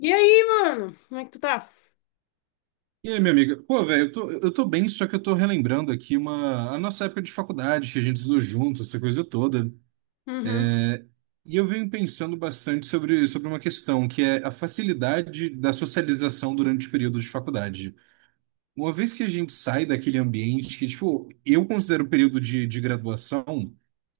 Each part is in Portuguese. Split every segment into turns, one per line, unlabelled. E aí, mano? Como é que tu tá?
E aí, minha amiga? Pô, velho, eu tô bem, só que eu tô relembrando aqui a nossa época de faculdade, que a gente estudou junto, essa coisa toda.
Uhum.
E eu venho pensando bastante sobre uma questão, que é a facilidade da socialização durante o período de faculdade. Uma vez que a gente sai daquele ambiente que, tipo, eu considero o período de graduação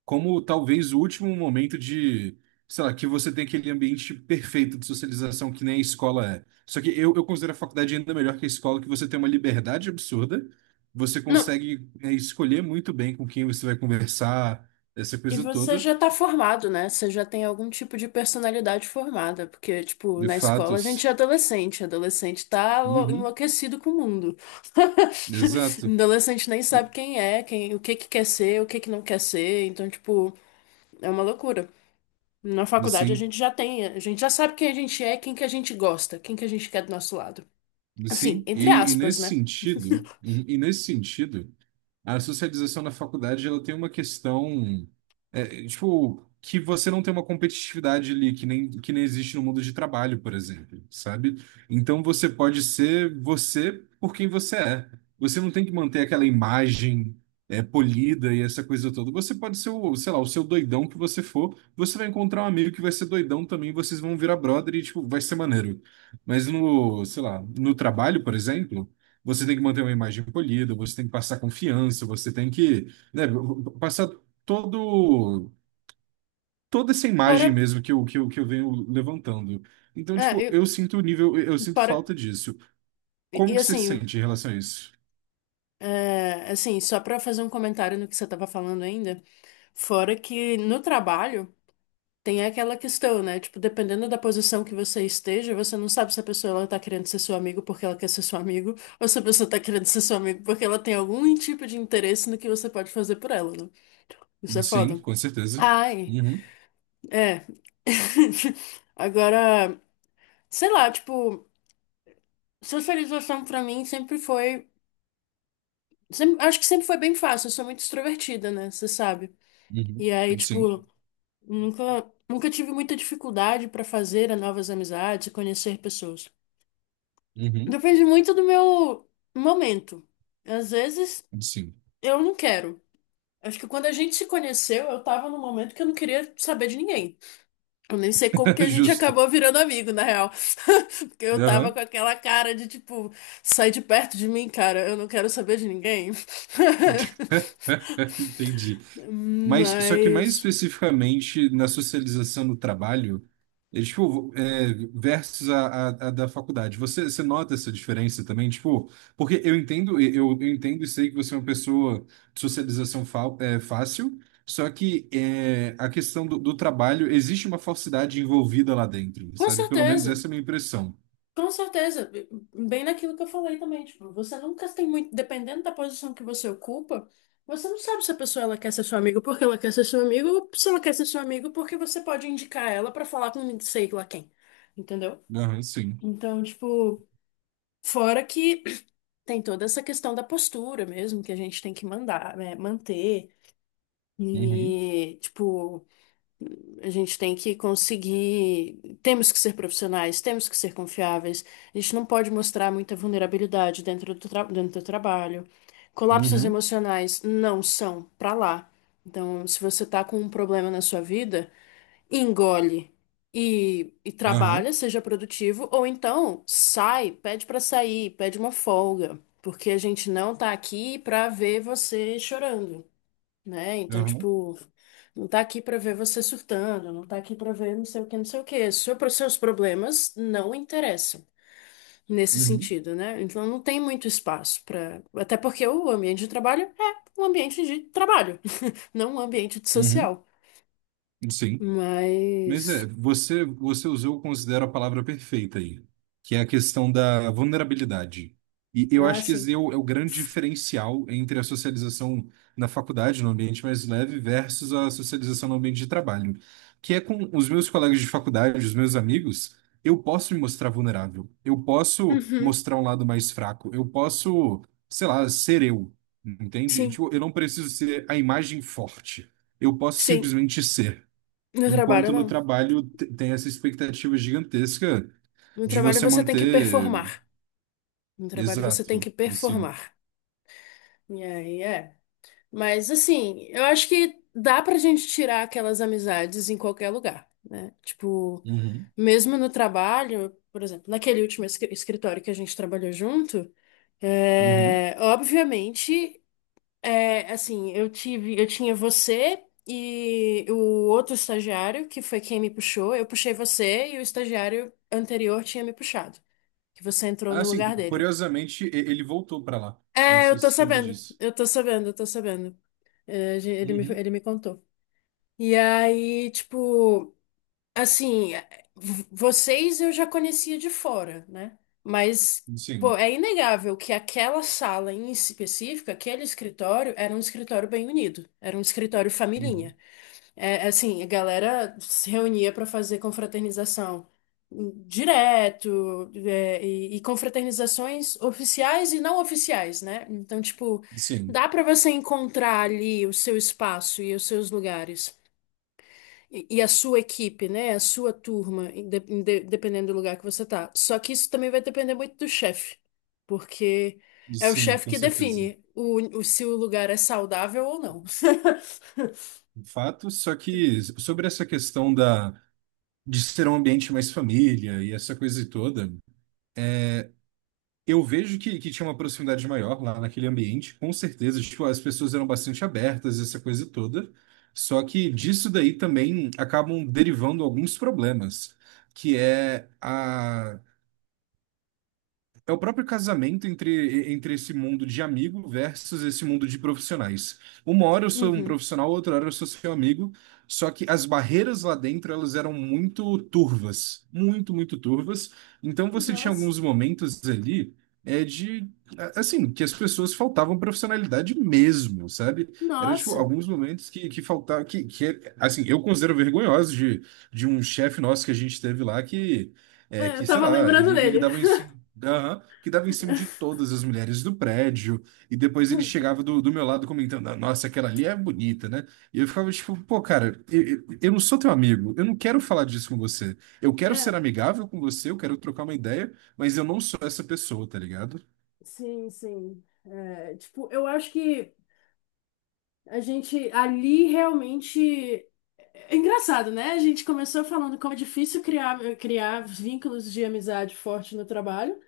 como talvez o último momento sei lá, que você tem aquele ambiente perfeito de socialização que nem a escola é. Só que eu considero a faculdade ainda melhor que a escola, que você tem uma liberdade absurda, você
Não.
consegue, é, escolher muito bem com quem você vai conversar, essa
E
coisa
você
toda,
já tá formado, né? Você já tem algum tipo de personalidade formada, porque, tipo,
de
na escola a gente é
fatos.
adolescente, adolescente
Uhum,
enlouquecido com o mundo.
exato.
Adolescente nem
E-
sabe quem é, quem, o que que quer ser, o que que não quer ser, então, tipo, é uma loucura. Na faculdade a
Sim,
gente já tem, a gente já sabe quem a gente é, quem que a gente gosta, quem que a gente quer do nosso lado. Assim,
sim.
entre
E
aspas,
nesse
né?
sentido, uhum, e nesse sentido. A socialização na faculdade, ela tem uma questão, é, tipo, que você não tem uma competitividade ali, que nem existe no mundo de trabalho, por exemplo, sabe? Então você pode ser você por quem você é. Você não tem que manter aquela imagem, é, polida e essa coisa toda. Você pode ser sei lá, o seu doidão que você for, você vai encontrar um amigo que vai ser doidão também, vocês vão virar brother e, tipo, vai ser maneiro. Mas no, sei lá, no trabalho, por exemplo. Você tem que manter uma imagem polida, você tem que passar confiança, você tem que, né, passar todo, toda essa
Fora,
imagem mesmo que eu venho levantando. Então,
é,
tipo,
eu,
eu sinto
fora,
falta disso. Como
e,
que você se
assim,
sente em relação a isso?
Assim, Só para fazer um comentário no que você estava falando ainda, fora que no trabalho tem aquela questão, né? Tipo, dependendo da posição que você esteja, você não sabe se a pessoa ela tá querendo ser seu amigo porque ela quer ser seu amigo, ou se a pessoa tá querendo ser seu amigo porque ela tem algum tipo de interesse no que você pode fazer por ela, né? Isso é
Sim,
foda.
com certeza.
Ai,
Uhum,
é. Agora, sei lá, tipo, socialização pra mim sempre foi, acho que sempre foi bem fácil, eu sou muito extrovertida, né? Você sabe. E
uhum,
aí,
sim,
tipo, Nunca tive muita dificuldade para fazer novas amizades e conhecer pessoas.
uhum,
Depende muito do meu momento. Às vezes
sim.
eu não quero. Acho que quando a gente se conheceu, eu tava num momento que eu não queria saber de ninguém. Eu nem sei como que a gente acabou
Justo.
virando amigo, na real. Porque eu tava
Aham.
com aquela cara de tipo, sai de perto de mim, cara, eu não quero saber de ninguém.
Entendi. Mas, só que mais
Mas,
especificamente na socialização do trabalho, é, tipo, versus a da faculdade. Você nota essa diferença também? Tipo, porque eu entendo, eu entendo e sei que você é uma pessoa de socialização fácil, só que a questão do trabalho, existe uma falsidade envolvida lá dentro,
com
sabe? Pelo menos
certeza.
essa é a minha impressão.
Com certeza, bem naquilo que eu falei também, tipo, você nunca tem muito, dependendo da posição que você ocupa, você não sabe se a pessoa ela quer ser seu amigo porque ela quer ser seu amigo ou se ela quer ser seu amigo porque você pode indicar ela pra falar com sei lá quem, entendeu?
Aham, sim.
Então, tipo, fora que tem toda essa questão da postura mesmo que a gente tem que mandar, né, manter
Uhum,
e, tipo, a gente tem que conseguir. Temos que ser profissionais, temos que ser confiáveis. A gente não pode mostrar muita vulnerabilidade dentro do trabalho. Colapsos
uhum,
emocionais não são pra lá. Então, se você tá com um problema na sua vida, engole e
aham,
trabalha, seja produtivo, ou então sai, pede pra sair, pede uma folga, porque a gente não tá aqui pra ver você chorando, né? Então,
aham,
tipo, não tá aqui pra ver você surtando, não tá aqui pra ver não sei o que, não sei o que. Seus problemas não interessam nesse
uhum,
sentido, né? Então, não tem muito espaço pra. Até porque o ambiente de trabalho é um ambiente de trabalho, não um ambiente de
uhum,
social.
uhum, sim. Mas
Mas,
é, você usou, eu considero a palavra perfeita aí, que é a questão da vulnerabilidade. E eu
ah,
acho que
sim.
esse é o grande diferencial entre a socialização na faculdade, no ambiente mais leve, versus a socialização no ambiente de trabalho, que é com os meus colegas de faculdade, os meus amigos, eu posso me mostrar vulnerável, eu posso
Uhum.
mostrar um lado mais fraco, eu posso, sei lá, ser eu, entende?
Sim,
Tipo, eu não preciso ser a imagem forte, eu posso
sim.
simplesmente ser.
No trabalho,
Enquanto no
não.
trabalho tem essa expectativa gigantesca
No
de
trabalho
você
você tem que
manter.
performar. No trabalho você tem
Exato,
que
assim.
performar. E aí, é. Mas assim, eu acho que dá pra gente tirar aquelas amizades em qualquer lugar, né? Tipo,
Uhum,
mesmo no trabalho, por exemplo, naquele último escritório que a gente trabalhou junto,
uhum.
é, obviamente, é, assim, eu tinha você e o outro estagiário, que foi quem me puxou, eu puxei você e o estagiário anterior tinha me puxado, que você entrou
Ah,
no
assim,
lugar dele.
curiosamente, ele voltou para lá. Não
É,
sei
eu
se
tô
você soube
sabendo,
disso.
eu tô sabendo, eu tô sabendo. É,
Uhum,
ele me contou. E aí, tipo, assim, vocês eu já conhecia de fora, né? Mas, pô,
sim,
é inegável que aquela sala em específico, aquele escritório, era um escritório bem unido, era um escritório
uhum.
familhinha. É, assim, a galera se reunia para fazer confraternização direto, é, e confraternizações oficiais e não oficiais, né? Então, tipo,
Sim,
dá para você encontrar ali o seu espaço e os seus lugares, e a sua equipe, né? A sua turma, dependendo do lugar que você tá. Só que isso também vai depender muito do chefe, porque é o
sim,
chefe
com
que
certeza.
define se o lugar é saudável ou não.
Fato, só que sobre essa questão de ser um ambiente mais família e essa coisa toda. Eu vejo que tinha uma proximidade maior lá naquele ambiente, com certeza. Tipo, as pessoas eram bastante abertas, essa coisa toda. Só que disso daí também acabam derivando alguns problemas, que é a é o próprio casamento entre esse mundo de amigo versus esse mundo de profissionais. Uma hora eu sou um
Uhum.
profissional, outra hora eu sou seu amigo, só que as barreiras lá dentro elas eram muito turvas, muito, muito turvas. Então você tinha
Nossa,
alguns momentos ali é de assim, que as pessoas faltavam profissionalidade mesmo, sabe? Era tipo
nossa.
alguns momentos que faltava que assim, eu considero vergonhoso de um chefe nosso que a gente teve lá que é
É, eu
que, sei
tava
lá,
lembrando
ele
dele.
dava em cima, aham, que dava em cima de todas as mulheres do prédio, e depois ele chegava do meu lado comentando, "Ah, nossa, aquela ali é bonita, né?" E eu ficava tipo, pô, cara, eu não sou teu amigo, eu não quero falar disso com você. Eu quero ser
É,
amigável com você, eu quero trocar uma ideia, mas eu não sou essa pessoa, tá ligado?
sim, sim. É, tipo, eu acho que a gente ali realmente é é engraçado, né? A gente começou falando como é difícil criar, criar vínculos de amizade forte no trabalho,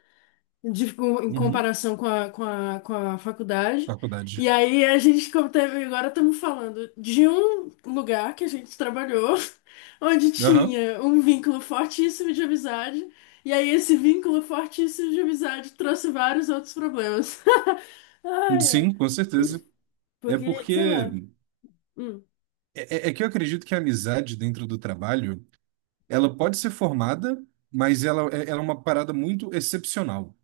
em
Uhum,
comparação com com a faculdade.
faculdade.
E aí a gente como teve- agora estamos falando de um lugar que a gente trabalhou, onde
Aham,
tinha um vínculo fortíssimo de amizade, e aí esse vínculo fortíssimo de amizade trouxe vários outros problemas. Ai, ai.
sim, com certeza. É
Porque, sei lá.
porque.
Hum.
É que eu acredito que a amizade dentro do trabalho. Ela pode ser formada, mas ela é uma parada muito excepcional,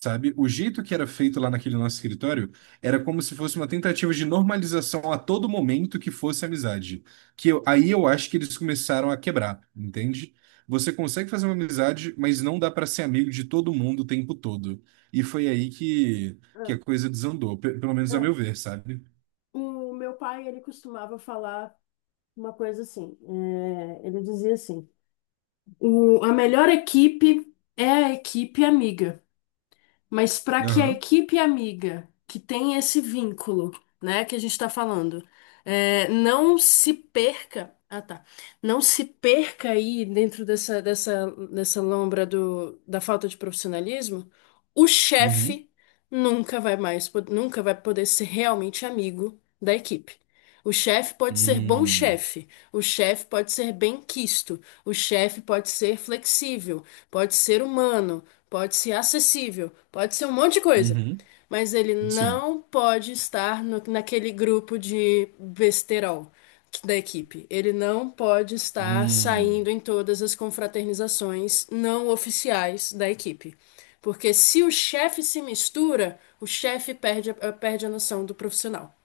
sabe? O jeito que era feito lá naquele nosso escritório era como se fosse uma tentativa de normalização a todo momento que fosse amizade. Aí eu acho que eles começaram a quebrar, entende? Você consegue fazer uma amizade, mas não dá para ser amigo de todo mundo o tempo todo. E foi aí que
Ah.
a coisa desandou, pelo menos a
É,
meu ver, sabe?
o meu pai, ele costumava falar uma coisa assim, é, ele dizia assim, "O- "a melhor equipe é a equipe amiga, mas para que a
Aham.
equipe amiga, que tem esse vínculo, né, que a gente está falando, é, não se perca, ah tá, não se perca aí dentro dessa lombra da falta de profissionalismo, o
Uhum.
chefe nunca vai poder ser realmente amigo da equipe. O chefe pode ser bom
Hum.
chefe, o chefe pode ser bem quisto, o chefe pode ser flexível, pode ser humano, pode ser acessível, pode ser um monte de coisa.
Uhum.
Mas ele
Sim.
não pode estar naquele grupo de besterol da equipe. Ele não pode estar saindo
Hum.
em todas as confraternizações não oficiais da equipe. Porque se o chefe se mistura, o chefe perde, perde a noção do profissional.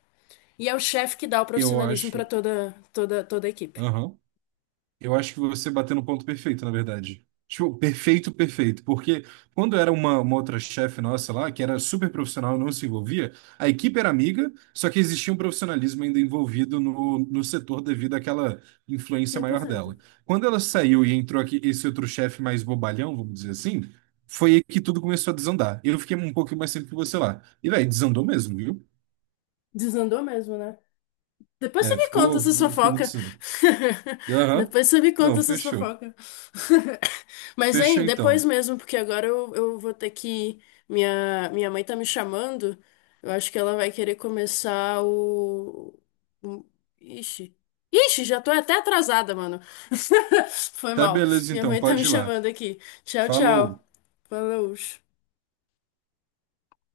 E é o chefe que dá o
Eu
profissionalismo para
acho.
toda a equipe.
Aham. Eu acho que você bateu no ponto perfeito, na verdade. Tipo, perfeito, perfeito. Porque quando era uma outra chefe nossa lá, que era super profissional, e não se envolvia, a equipe era amiga, só que existia um profissionalismo ainda envolvido no setor devido àquela
cem
influência
cem por
maior
cento.
dela. Quando ela
cem por
saiu e
cento
entrou aqui esse outro chefe mais bobalhão, vamos dizer assim, foi aí que tudo começou a desandar. Eu fiquei um pouquinho mais tempo que você lá. E, velho, desandou mesmo, viu?
Desandou mesmo, né? Depois você
É,
me conta
ficou,
essas
ficou muito
fofocas.
desandado. Aham.
Depois você me conta
Não,
essas
fechou.
fofocas. Mas,
Fechou
hein,
então.
depois mesmo, porque agora eu vou ter que. Minha mãe tá me chamando. Eu acho que ela vai querer começar o- Ixi. Ixi, já tô até atrasada, mano. Foi
Tá
mal.
beleza
Minha
então,
mãe tá me
pode ir lá.
chamando aqui. Tchau,
Falou.
tchau. Falou.